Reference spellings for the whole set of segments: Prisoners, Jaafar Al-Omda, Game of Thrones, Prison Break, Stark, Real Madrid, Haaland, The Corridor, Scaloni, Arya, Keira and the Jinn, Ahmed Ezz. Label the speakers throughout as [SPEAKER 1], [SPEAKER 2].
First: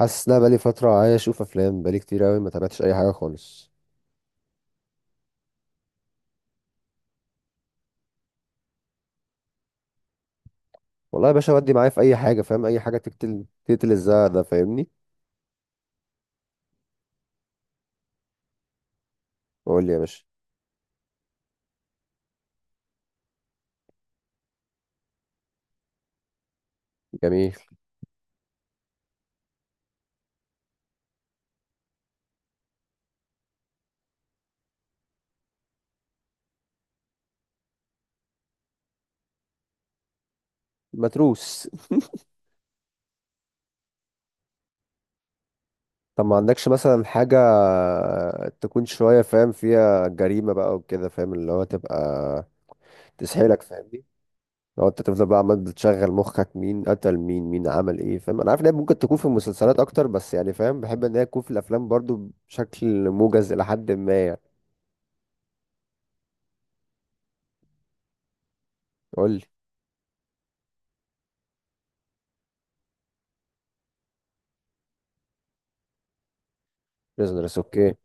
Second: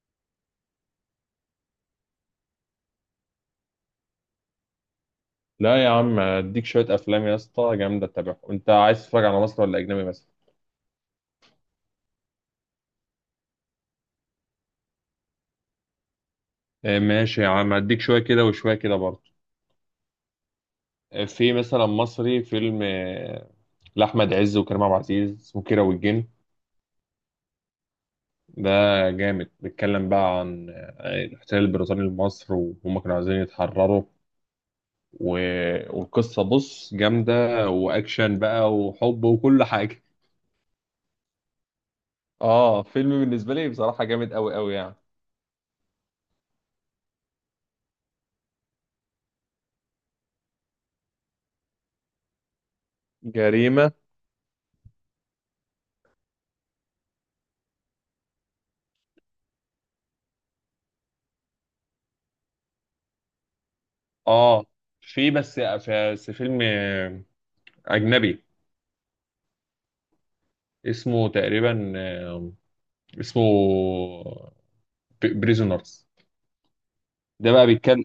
[SPEAKER 1] حاسس ان انا بقالي فتره عايز اشوف افلام بقالي كتير قوي ما تابعتش اي حاجه خالص.
[SPEAKER 2] لا يا عم اديك شويه افلام يا اسطى جامده تتابعهم. انت عايز تتفرج على مصري ولا اجنبي مثلا؟
[SPEAKER 1] والله يا باشا ودي معايا في اي حاجه فاهم، اي حاجه تقتل تقتل الزهق ده فاهمني.
[SPEAKER 2] ماشي يا عم اديك شويه كده وشويه كده برضه.
[SPEAKER 1] قول لي يا باشا.
[SPEAKER 2] في مثلا مصري فيلم لاحمد عز وكريم عبد العزيز، اسمه كيرة والجن.
[SPEAKER 1] جميل.
[SPEAKER 2] ده جامد، بيتكلم بقى عن الاحتلال البريطاني لمصر، وهم كانوا عايزين يتحرروا، و... والقصه بص جامده، واكشن بقى وحب وكل حاجه.
[SPEAKER 1] متروس.
[SPEAKER 2] اه، فيلم بالنسبه لي بصراحه جامد قوي قوي يعني.
[SPEAKER 1] طب ما عندكش مثلا حاجه تكون شويه فاهم فيها جريمه بقى وكده، فاهم اللي هو تبقى تسحلك
[SPEAKER 2] جريمه.
[SPEAKER 1] فاهمني؟ لو انت تفضل بقى عمال بتشغل مخك مين قتل مين، مين عمل ايه، فاهم؟ انا عارف ان هي ممكن تكون في المسلسلات اكتر، بس يعني فاهم بحب ان هي تكون في الافلام برضو بشكل موجز الى حد ما يعني.
[SPEAKER 2] اه في بس فيلم اجنبي،
[SPEAKER 1] قول لي.
[SPEAKER 2] اسمه تقريبا اسمه بريزونرز. ده
[SPEAKER 1] بريزنرز،
[SPEAKER 2] بقى
[SPEAKER 1] اوكي.
[SPEAKER 2] بيتكلم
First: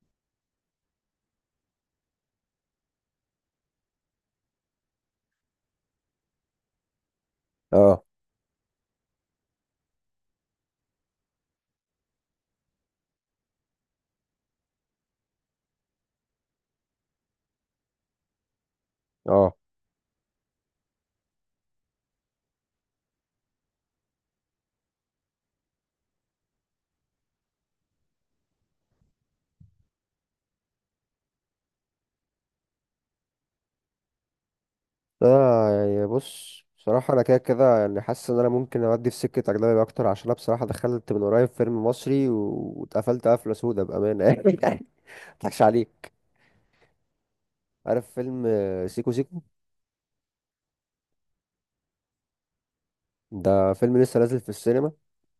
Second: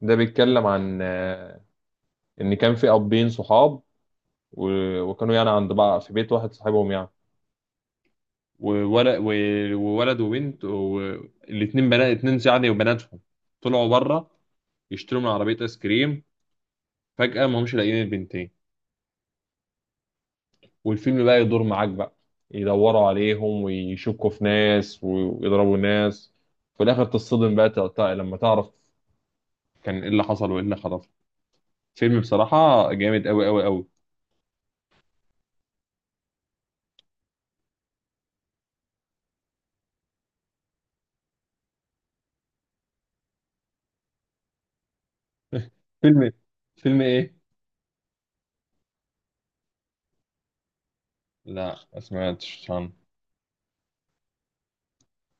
[SPEAKER 2] ده بيتكلم عن ان كان في ابين صحاب، وكانوا يعني عند بعض في بيت واحد، صاحبهم يعني،
[SPEAKER 1] اه.
[SPEAKER 2] وولد وولد وبنت، والاتنين بنات اتنين يعني، وبناتهم طلعوا بره يشتروا من عربية ايس كريم. فجأة ما همش لاقيين البنتين،
[SPEAKER 1] اه،
[SPEAKER 2] والفيلم بقى يدور معاك بقى، يدوروا عليهم ويشكوا في ناس ويضربوا ناس. في الاخر تصطدم بقى، لما تعرف كان ايه اللي حصل وايه اللي حصل. فيلم بصراحة جامد قوي قوي قوي.
[SPEAKER 1] انا يعني بص بصراحة انا كده كده يعني حاسس ان انا ممكن اودي في سكة اجنبي اكتر، عشان انا بصراحة دخلت من قريب فيلم مصري واتقفلت قفلة سودة بأمانة يعني. مضحكش عليك.
[SPEAKER 2] فيلم ايه؟ فيلم ايه؟
[SPEAKER 1] عارف فيلم سيكو سيكو؟
[SPEAKER 2] لا، ما سمعتش عنه.
[SPEAKER 1] ده فيلم لسه نازل في السينما.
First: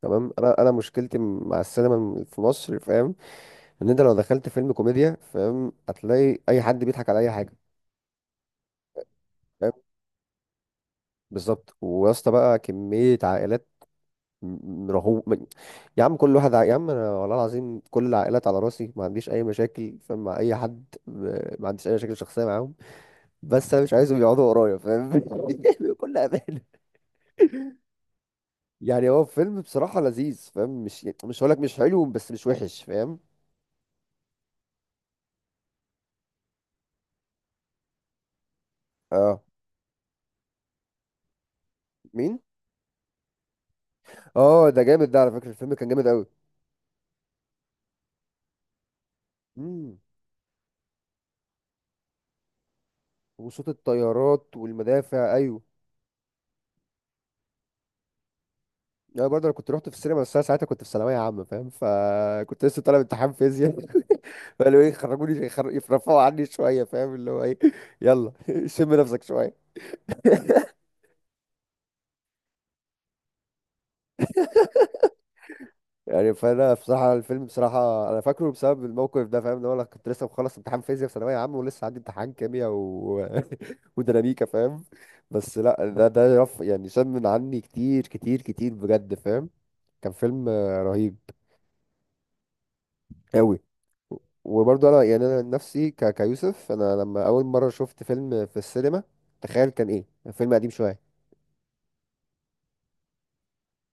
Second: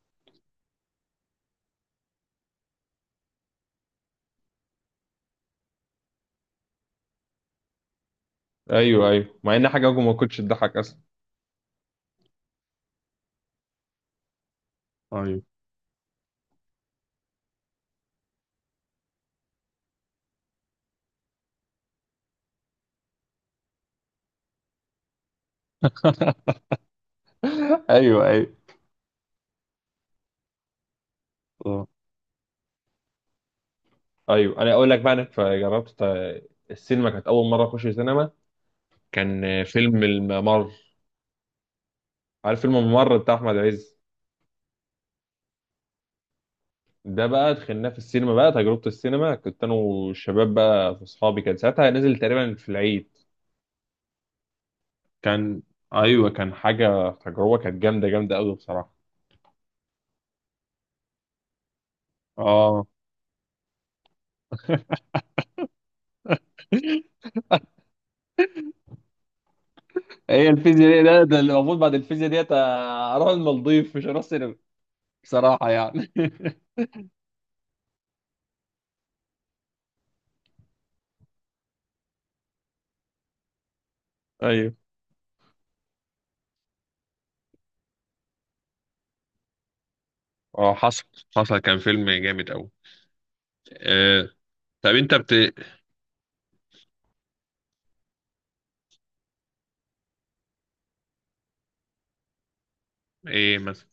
[SPEAKER 1] تمام، انا مشكلتي مع السينما في مصر فاهم؟ ان انت لو دخلت فيلم كوميديا فاهم هتلاقي اي حد بيضحك على اي حاجة
[SPEAKER 2] ايوه، ايوه، مع ان
[SPEAKER 1] فاهم.
[SPEAKER 2] حاجة ما كنتش تضحك اصلا.
[SPEAKER 1] بالظبط، ويا اسطى بقى كمية عائلات م- رغوه
[SPEAKER 2] ايوه.
[SPEAKER 1] م- يا عم كل واحد يا عم انا والله العظيم كل العائلات على راسي، ما عنديش اي مشاكل فاهم مع اي حد، ما عنديش اي مشاكل شخصيه معاهم. بس انا مش عايزهم يقعدوا ورايا فاهم بكل امانه.
[SPEAKER 2] ايوه، ايوه.
[SPEAKER 1] يعني هو فيلم بصراحه لذيذ فاهم، مش مش هقولك مش
[SPEAKER 2] آه.
[SPEAKER 1] حلو بس مش وحش فاهم.
[SPEAKER 2] ايوه، انا اقول لك بقى. انا جربت السينما، كانت اول مره اخش سينما،
[SPEAKER 1] اه.
[SPEAKER 2] كان فيلم الممر.
[SPEAKER 1] مين؟
[SPEAKER 2] عارف فيلم الممر بتاع احمد عز؟
[SPEAKER 1] اه ده جامد، ده على فكره الفيلم كان جامد قوي.
[SPEAKER 2] ده بقى دخلناه في السينما، بقى تجربة السينما، كنت انا
[SPEAKER 1] امم،
[SPEAKER 2] والشباب بقى، في اصحابي، كان ساعتها نزل تقريبا في العيد.
[SPEAKER 1] وصوت الطيارات والمدافع ايوه.
[SPEAKER 2] كان ايوه، كان حاجة، تجربة كانت جامدة جامدة قوي بصراحة.
[SPEAKER 1] انا برضه انا كنت رحت في السينما، بس انا ساعتها كنت في ثانويه عامه فاهم، فكنت لسه
[SPEAKER 2] اه.
[SPEAKER 1] طالب امتحان فيزياء. فقالوا ايه خرجوني يرفعوا عني شويه فاهم اللي هو ايه. يلا شم نفسك شويه.
[SPEAKER 2] هي الفيزياء دي، ده اللي المفروض بعد الفيزياء ديت اروح المالديف، مش هروح سينما، بصراحة يعني.
[SPEAKER 1] يعني فانا بصراحه الفيلم بصراحه انا فاكره بسبب الموقف ده فاهم، ان هو انا كنت لسه مخلص امتحان فيزياء في ثانويه عامه ولسه عندي امتحان كيمياء وديناميكا
[SPEAKER 2] ايوه.
[SPEAKER 1] فاهم. بس لا، ده ده رف يعني شم من عني كتير كتير كتير بجد فاهم. كان فيلم
[SPEAKER 2] اه، حصل،
[SPEAKER 1] رهيب
[SPEAKER 2] حصل، كان فيلم جامد قوي.
[SPEAKER 1] قوي.
[SPEAKER 2] آه.
[SPEAKER 1] وبرضه
[SPEAKER 2] طب
[SPEAKER 1] انا
[SPEAKER 2] انت
[SPEAKER 1] يعني
[SPEAKER 2] بت...
[SPEAKER 1] انا عن نفسي كيوسف، انا لما اول مره شفت فيلم في السينما تخيل كان ايه. فيلم قديم شويه.
[SPEAKER 2] ايه مثلا؟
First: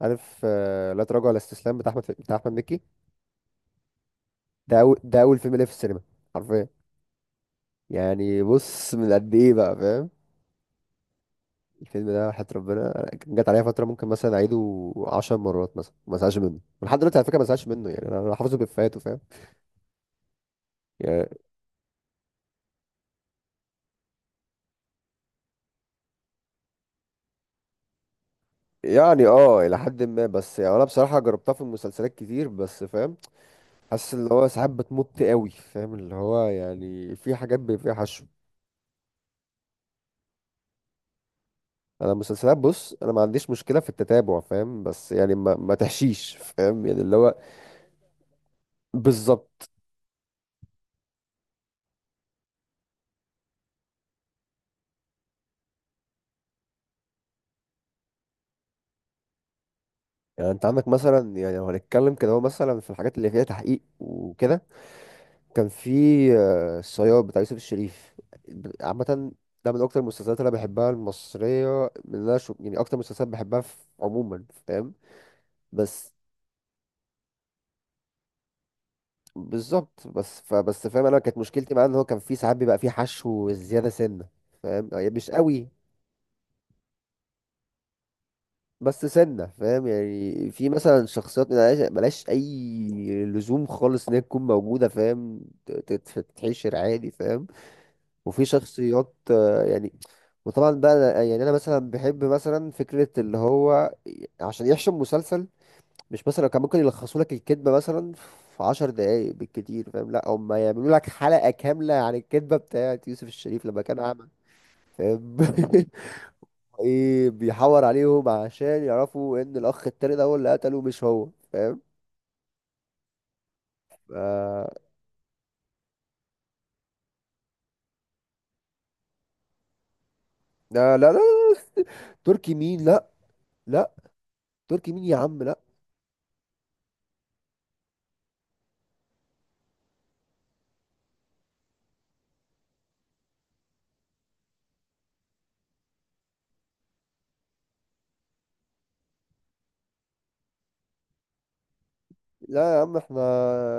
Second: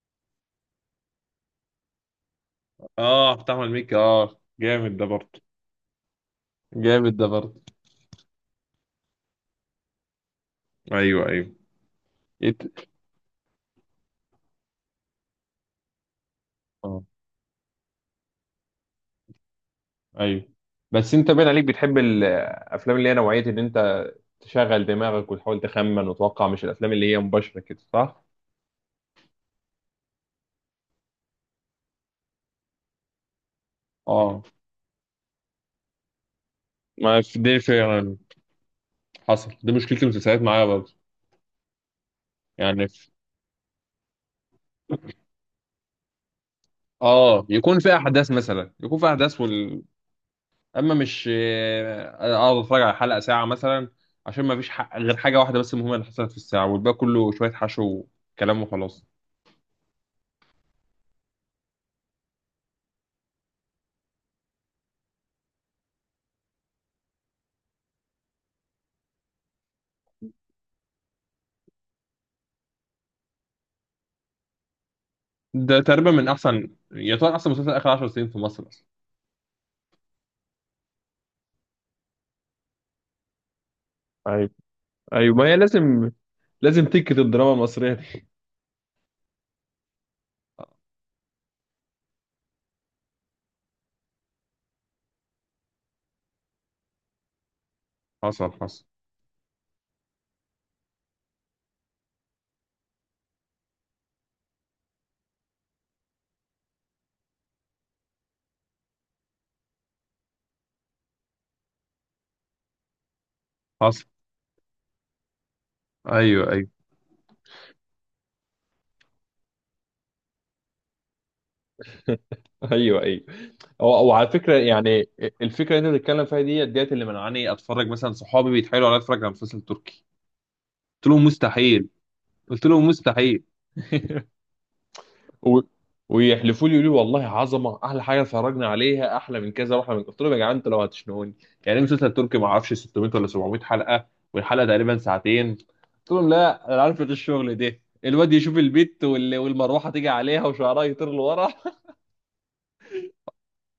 [SPEAKER 1] عارف لا تراجع ولا استسلام بتاع احمد بتاع احمد مكي؟
[SPEAKER 2] اه بتعمل ميكي، اه جامد ده
[SPEAKER 1] ده اول
[SPEAKER 2] برضه،
[SPEAKER 1] فيلم ليه في السينما حرفيا.
[SPEAKER 2] جامد ده برضه.
[SPEAKER 1] يعني بص من قد ايه بقى فاهم.
[SPEAKER 2] ايوه، ايوه.
[SPEAKER 1] الفيلم ده وحياة
[SPEAKER 2] إيه
[SPEAKER 1] ربنا جت عليا فتره ممكن مثلا اعيده 10 مرات مثلا ما ازهقش منه، ولحد
[SPEAKER 2] اه،
[SPEAKER 1] دلوقتي على فكره ما ازهقش منه، يعني أنا حافظه بافيهاته فاهم.
[SPEAKER 2] ايوه. بس
[SPEAKER 1] يعني.
[SPEAKER 2] انت باين عليك بتحب الافلام اللي هي نوعيه ان انت تشغل دماغك وتحاول تخمن وتوقع، مش الافلام اللي هي مباشره كده، صح؟
[SPEAKER 1] يعني اه الى حد ما، بس يعني انا بصراحه جربتها في مسلسلات كتير بس فاهم، حاسس اللي
[SPEAKER 2] اه،
[SPEAKER 1] هو ساعات بتمط قوي فاهم، اللي هو يعني
[SPEAKER 2] ما
[SPEAKER 1] في
[SPEAKER 2] في
[SPEAKER 1] حاجات
[SPEAKER 2] دي
[SPEAKER 1] بيبقى فيها
[SPEAKER 2] فعلا،
[SPEAKER 1] حشو.
[SPEAKER 2] حصل، دي مشكلة المسلسلات معايا برضه.
[SPEAKER 1] انا المسلسلات
[SPEAKER 2] يعني
[SPEAKER 1] بص انا ما عنديش مشكله في التتابع فاهم، بس يعني ما تحشيش فاهم يعني اللي هو.
[SPEAKER 2] اه، يكون في احداث مثلا، يكون في احداث
[SPEAKER 1] بالظبط.
[SPEAKER 2] اما مش اقعد اتفرج على حلقة ساعة مثلا، عشان ما فيش غير حاجة واحدة بس مهمة اللي حصلت في الساعة، والباقي كله شوية حشو وكلام وخلاص.
[SPEAKER 1] يعني انت عندك مثلا يعني لو هنتكلم كده، هو مثلا في الحاجات اللي فيها تحقيق وكده كان في الصياد بتاع يوسف الشريف عامه، ده من اكتر المسلسلات اللي انا بحبها المصريه، من اللي انا يعني اكتر مسلسلات بحبها في عموما فاهم.
[SPEAKER 2] ده تقريبا
[SPEAKER 1] بس.
[SPEAKER 2] من احسن، يعتبر احسن مسلسل اخر 10 سنين في مصر،
[SPEAKER 1] بالظبط، فبس فاهم، انا كانت مشكلتي معاه ان هو كان في ساعات بيبقى فيه حشو زياده سنه
[SPEAKER 2] اصلا.
[SPEAKER 1] فاهم يعني مش
[SPEAKER 2] ايوه، ما هي
[SPEAKER 1] قوي.
[SPEAKER 2] لازم، تكت الدراما المصريه دي.
[SPEAKER 1] بس سنه فاهم يعني في مثلا شخصيات ملهاش اي لزوم خالص ان هي تكون موجوده فاهم. ت- ت- تتحشر عادي فاهم. وفي
[SPEAKER 2] حصل، حصل،
[SPEAKER 1] شخصيات يعني. وطبعا بقى يعني انا مثلا بحب مثلا فكره اللي هو عشان يحشم مسلسل. مش مثلا كان ممكن يلخصوا لك الكدبة مثلا في عشر دقايق بالكتير فاهم، لا هم يعملوا لك حلقة كاملة عن الكدبة بتاعت يوسف الشريف لما كان
[SPEAKER 2] حصل.
[SPEAKER 1] أعمى فاهم.
[SPEAKER 2] ايوه، ايوه،
[SPEAKER 1] ايه بيحور عليهم عشان يعرفوا ان الأخ التاني ده هو اللي قتله مش هو فاهم.
[SPEAKER 2] ايوه، ايوه. او، او، على فكره
[SPEAKER 1] آه.
[SPEAKER 2] يعني، الفكره اللي انت بتتكلم فيها دي، ديت اللي منعاني اتفرج. مثلا صحابي بيتحايلوا عليا اتفرج على مسلسل تركي،
[SPEAKER 1] لا
[SPEAKER 2] قلت
[SPEAKER 1] لا لا لا.
[SPEAKER 2] لهم مستحيل.
[SPEAKER 1] تركي
[SPEAKER 2] قلت
[SPEAKER 1] مين؟
[SPEAKER 2] لهم
[SPEAKER 1] لا.
[SPEAKER 2] مستحيل،
[SPEAKER 1] لا تركي مين يا عم لا.
[SPEAKER 2] و... ويحلفوا لي، يقولوا لي والله عظمه، احلى حاجه اتفرجنا عليها، احلى من كذا، واحلى من كذا. قلت لهم يا جدعان انتوا لو هتشنقوني. يعني إيه مسلسل تركي ما اعرفش 600 ولا 700 حلقه، والحلقه تقريبا ساعتين؟ قلت لهم لا، انا عارفه الشغل ده، الواد يشوف البت والمروحه تيجي عليها وشعرها يطير لورا.
[SPEAKER 1] لا يا عم احنا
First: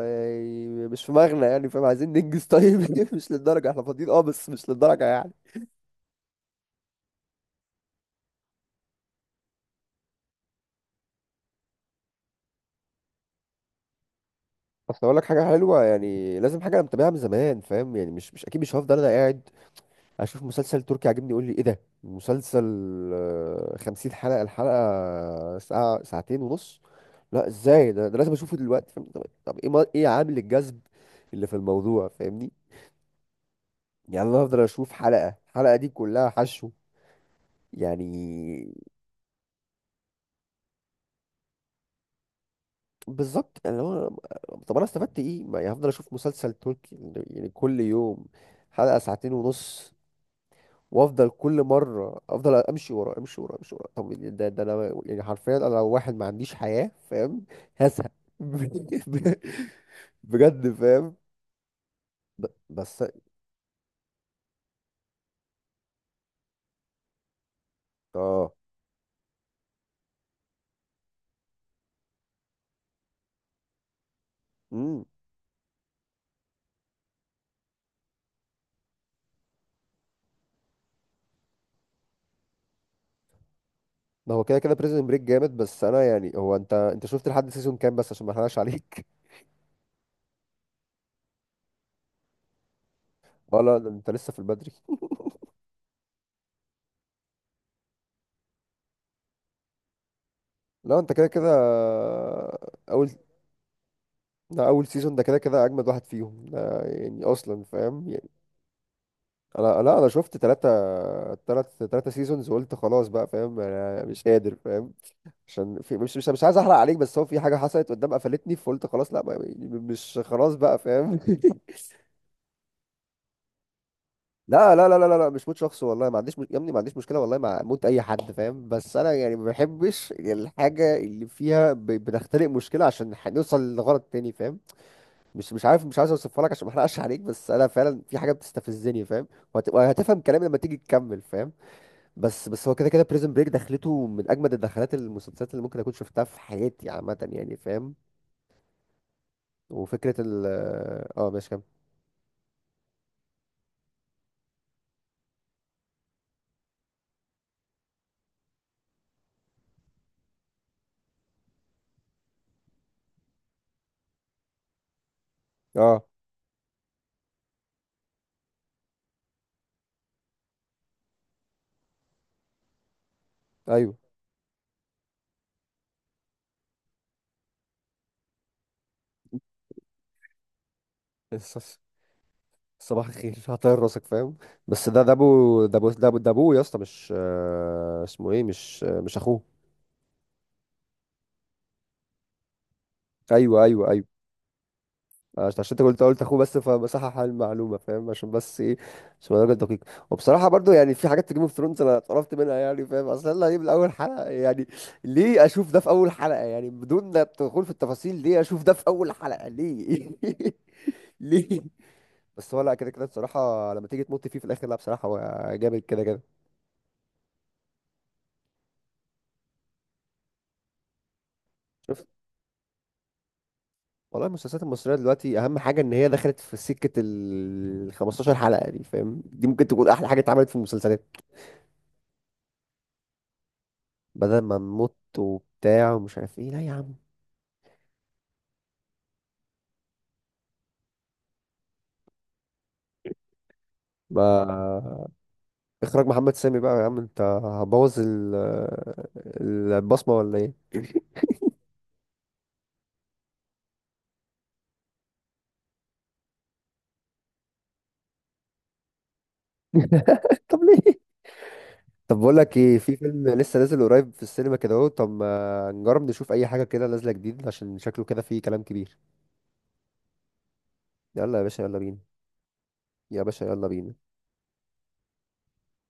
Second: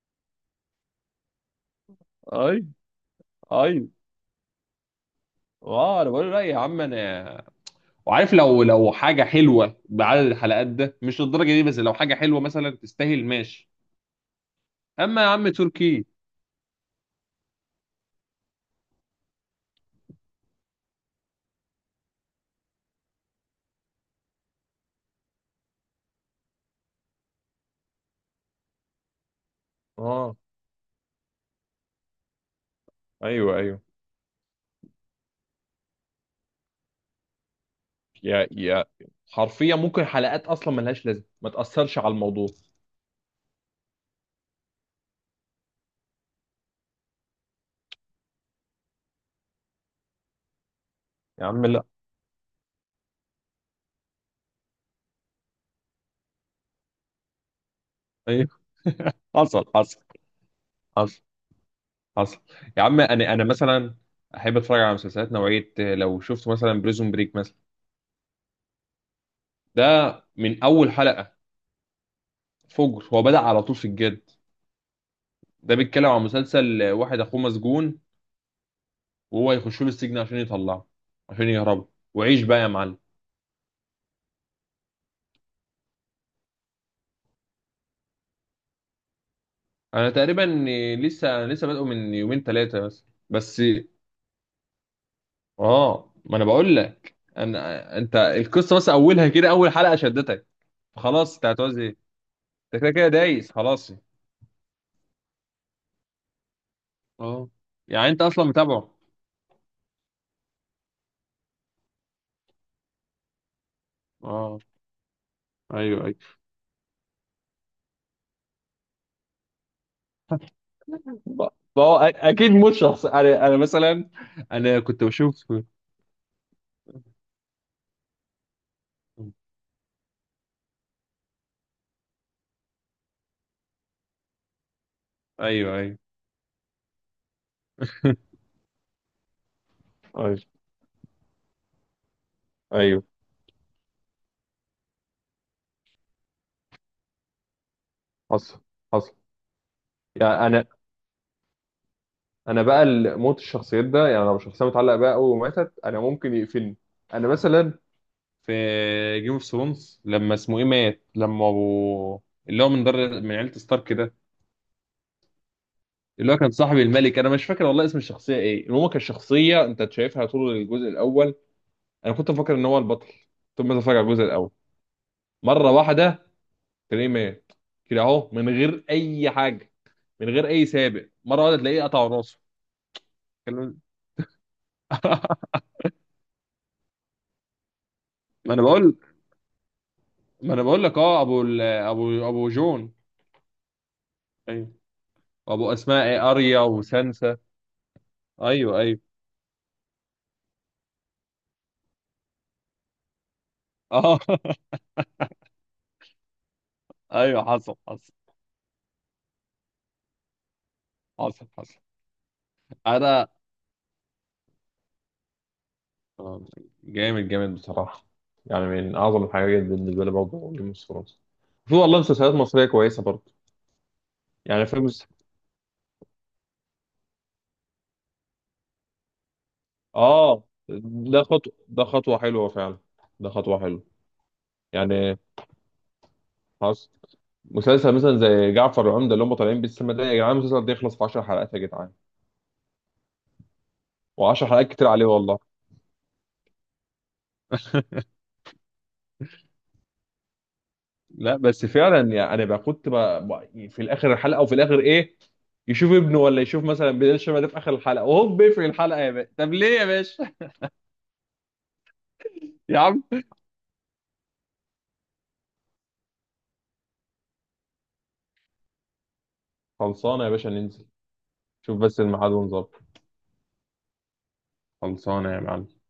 [SPEAKER 1] يعني مش في مغنى يعني فاهم، عايزين ننجز
[SPEAKER 2] اي،
[SPEAKER 1] طيب مش للدرجة، احنا
[SPEAKER 2] اي.
[SPEAKER 1] فاضيين اه بس مش للدرجة يعني.
[SPEAKER 2] اه، انا بقول له لا يا عم، انا وعارف. لو حاجه حلوه بعدد الحلقات ده، مش للدرجه دي، بس لو حاجه حلوه مثلا تستاهل، ماشي.
[SPEAKER 1] اصل اقول
[SPEAKER 2] اما
[SPEAKER 1] لك
[SPEAKER 2] يا
[SPEAKER 1] حاجه
[SPEAKER 2] عم
[SPEAKER 1] حلوه
[SPEAKER 2] تركي؟
[SPEAKER 1] يعني لازم حاجه انا متابعها من زمان فاهم، يعني مش مش اكيد مش هفضل انا قاعد اشوف مسلسل تركي عاجبني يقول لي ايه ده مسلسل 50 حلقه الحلقه ساعه ساعتين ونص. لا ازاي، ده لازم اشوفه دلوقتي فاهم، طب ايه ايه
[SPEAKER 2] اه،
[SPEAKER 1] عامل الجذب اللي في الموضوع فاهمني.
[SPEAKER 2] ايوه، ايوه.
[SPEAKER 1] يعني انا هفضل اشوف حلقه الحلقه دي كلها حشو يعني.
[SPEAKER 2] يا حرفيا ممكن حلقات اصلا ملهاش لازمه، ما تاثرش على الموضوع.
[SPEAKER 1] بالظبط اللي هو. طب انا استفدت ايه؟ ما يعني هفضل اشوف مسلسل تركي يعني كل يوم حلقه ساعتين ونص، وافضل
[SPEAKER 2] يا
[SPEAKER 1] كل
[SPEAKER 2] عم لا.
[SPEAKER 1] مره افضل امشي ورا امشي ورا امشي ورا. طب يعني ده ده انا يعني حرفيا انا لو واحد ما عنديش حياه فاهم. هزهق
[SPEAKER 2] ايوه، حصل، حصل،
[SPEAKER 1] بجد فاهم.
[SPEAKER 2] حصل، حصل. يا عم،
[SPEAKER 1] بس.
[SPEAKER 2] انا مثلا احب اتفرج على مسلسلات نوعيه. لو شفت مثلا بريزون بريك مثلا،
[SPEAKER 1] اه.
[SPEAKER 2] ده من اول حلقه فجر، هو بدأ على طول في الجد.
[SPEAKER 1] امم،
[SPEAKER 2] ده بيتكلم عن مسلسل واحد اخوه مسجون، وهو يخش له السجن عشان يطلعه، عشان يهربه، وعيش بقى يا معلم.
[SPEAKER 1] ما هو كده كده بريزن بريك جامد، بس انا يعني هو انت شفت لحد سيزون كام بس عشان ما احرقش عليك.
[SPEAKER 2] انا تقريبا أنا لسه بادئه من يومين ثلاثه بس، بس.
[SPEAKER 1] اه لا ده انت لسه في البدري.
[SPEAKER 2] اه، ما انا بقول لك. انت القصه بس اولها كده، اول حلقه شدتك
[SPEAKER 1] لا انت كده
[SPEAKER 2] خلاص. انت
[SPEAKER 1] كده
[SPEAKER 2] هتعوز ايه؟ انت كده كده
[SPEAKER 1] اول.
[SPEAKER 2] دايس خلاص.
[SPEAKER 1] ده اول سيزون ده كده كده اجمد واحد فيهم، ده يعني
[SPEAKER 2] اه،
[SPEAKER 1] اصلا
[SPEAKER 2] يعني
[SPEAKER 1] فاهم.
[SPEAKER 2] انت اصلا متابعه؟
[SPEAKER 1] انا لا، انا شفت تلاتة تلاتة سيزونز وقلت خلاص بقى فاهم، يعني انا مش قادر
[SPEAKER 2] اه،
[SPEAKER 1] فاهم. عشان في
[SPEAKER 2] ايوه،
[SPEAKER 1] مش
[SPEAKER 2] ايوه.
[SPEAKER 1] مش مش عايز احرق عليك، بس هو في حاجة حصلت قدام قفلتني فقلت خلاص لا مش خلاص بقى فاهم.
[SPEAKER 2] ما ما هو اكيد مش شخص. انا مثلا،
[SPEAKER 1] لا
[SPEAKER 2] انا
[SPEAKER 1] لا لا
[SPEAKER 2] كنت
[SPEAKER 1] لا لا لا، مش
[SPEAKER 2] بشوف.
[SPEAKER 1] موت شخص والله ما عنديش مش... يا ابني ما عنديش مشكلة والله مع موت أي حد فاهم، بس أنا يعني ما بحبش الحاجة اللي فيها بنختلق مشكلة عشان هنوصل لغرض تاني فاهم. مش مش
[SPEAKER 2] ايوه،
[SPEAKER 1] عارف مش
[SPEAKER 2] ايوه،
[SPEAKER 1] عايز أوصفها لك عشان ما أحرقش عليك، بس أنا فعلا في حاجة بتستفزني فاهم. وهتفهم
[SPEAKER 2] ايوه،
[SPEAKER 1] كلامي لما تيجي تكمل فاهم. بس، بس هو كده كده
[SPEAKER 2] ايوه،
[SPEAKER 1] بريزن بريك دخلته من اجمد الدخلات المسلسلات اللي ممكن اكون شفتها في حياتي عامه يعني فاهم.
[SPEAKER 2] حصل، حصل.
[SPEAKER 1] وفكره ال
[SPEAKER 2] يعني
[SPEAKER 1] اه آه، ماشي كمل.
[SPEAKER 2] انا بقى، موت الشخصيات ده، يعني لو شخصيه متعلقه بقى قوي وماتت، انا ممكن يقفلني. انا مثلا في جيم اوف ثرونز، لما اسمه ايه مات، لما ابو، اللي هو من عيله ستارك ده،
[SPEAKER 1] اه.
[SPEAKER 2] اللي هو كان صاحب الملك. انا مش فاكر والله اسم الشخصيه ايه، المهم كان شخصيه انت شايفها طول الجزء الاول، انا كنت مفكر ان هو البطل. ثم اتفرج
[SPEAKER 1] ايوه.
[SPEAKER 2] على الجزء الاول مره واحده، تلاقيه مات كده اهو، من غير اي حاجه، من غير اي سابق، مره واحده
[SPEAKER 1] الص- الص-
[SPEAKER 2] تلاقيه قطع راسه.
[SPEAKER 1] صباح الخير هطير
[SPEAKER 2] كان-
[SPEAKER 1] راسك فاهم. بس ده ده ابو ده ابو ده ابو ده ابوه يا اسطى، مش اسمه ايه،
[SPEAKER 2] ما انا
[SPEAKER 1] مش
[SPEAKER 2] بقول
[SPEAKER 1] مش اخوه.
[SPEAKER 2] ما انا بقول لك. اه، ابو ابو جون.
[SPEAKER 1] ايوه ايوه ايوه،
[SPEAKER 2] ايوه،
[SPEAKER 1] عشان عشان
[SPEAKER 2] وابو
[SPEAKER 1] انت قلت
[SPEAKER 2] اسماء
[SPEAKER 1] قلت
[SPEAKER 2] ايه؟
[SPEAKER 1] اخوه بس
[SPEAKER 2] اريا
[SPEAKER 1] فبصحح
[SPEAKER 2] وسانسا.
[SPEAKER 1] المعلومه فاهم عشان بس ايه.
[SPEAKER 2] ايوه، ايوه.
[SPEAKER 1] عشان الراجل دقيق. وبصراحه برضو يعني في حاجات في جيم اوف ثرونز انا اتقرفت منها يعني فاهم، اصل يلا ايه من اول
[SPEAKER 2] اه.
[SPEAKER 1] حلقه يعني. ليه اشوف ده في اول حلقه يعني بدون
[SPEAKER 2] ايوه،
[SPEAKER 1] الدخول في
[SPEAKER 2] حصل، حصل،
[SPEAKER 1] التفاصيل، ليه اشوف ده في اول حلقه ليه.
[SPEAKER 2] حصل،
[SPEAKER 1] ليه.
[SPEAKER 2] حصل.
[SPEAKER 1] بس هو لا كده كده
[SPEAKER 2] انا
[SPEAKER 1] بصراحه لما تيجي تمط فيه في الاخر، لا بصراحه هو جامد كده كده.
[SPEAKER 2] آه، جامد، جامد بصراحة. يعني من أعظم الحاجات بالنسبة لي برضه جيم اوف ثرونز. في والله
[SPEAKER 1] شفت.
[SPEAKER 2] مسلسلات مصرية كويسة برضه.
[SPEAKER 1] والله المسلسلات
[SPEAKER 2] يعني
[SPEAKER 1] المصريه دلوقتي اهم حاجه ان هي دخلت في سكه ال 15 حلقه دي فاهم، دي ممكن تكون احلى حاجه
[SPEAKER 2] آه،
[SPEAKER 1] اتعملت في المسلسلات.
[SPEAKER 2] ده خطوة حلوة فعلا. ده خطوة حلوة.
[SPEAKER 1] بدل ما نموت
[SPEAKER 2] يعني
[SPEAKER 1] وبتاع ومش عارف ايه لا يا
[SPEAKER 2] خلاص،
[SPEAKER 1] عم.
[SPEAKER 2] مسلسل مثلا زي جعفر العمدة اللي هم طالعين بالسما ده، يا جدعان المسلسل ده يخلص في 10 حلقات يا جدعان، و10
[SPEAKER 1] ما
[SPEAKER 2] حلقات كتير عليه والله.
[SPEAKER 1] اخراج محمد سامي بقى يا عم، انت هبوظ البصمة ولا ايه؟
[SPEAKER 2] لا، بس فعلا يعني انا بقى كنت بقى، في الاخر الحلقه، او في الاخر ايه، يشوف ابنه، ولا يشوف مثلا بلال شبه ده في اخر الحلقه، وهوب بيقفل الحلقه يا باشا. طب ليه يا باشا؟
[SPEAKER 1] طب ليه. طب بقول لك
[SPEAKER 2] يا
[SPEAKER 1] ايه، في
[SPEAKER 2] عم،
[SPEAKER 1] فيلم لسه نازل قريب في السينما كده اهو، طب ما نجرب نشوف اي حاجة كده نازلة جديد عشان شكله كده فيه كلام كبير.
[SPEAKER 2] خلصانه يا باشا، ننزل.
[SPEAKER 1] يلا يا باشا يلا
[SPEAKER 2] شوف
[SPEAKER 1] بينا.
[SPEAKER 2] بس الميعاد ونظبط.
[SPEAKER 1] يا باشا يلا بينا.
[SPEAKER 2] خلصانه يا معلم.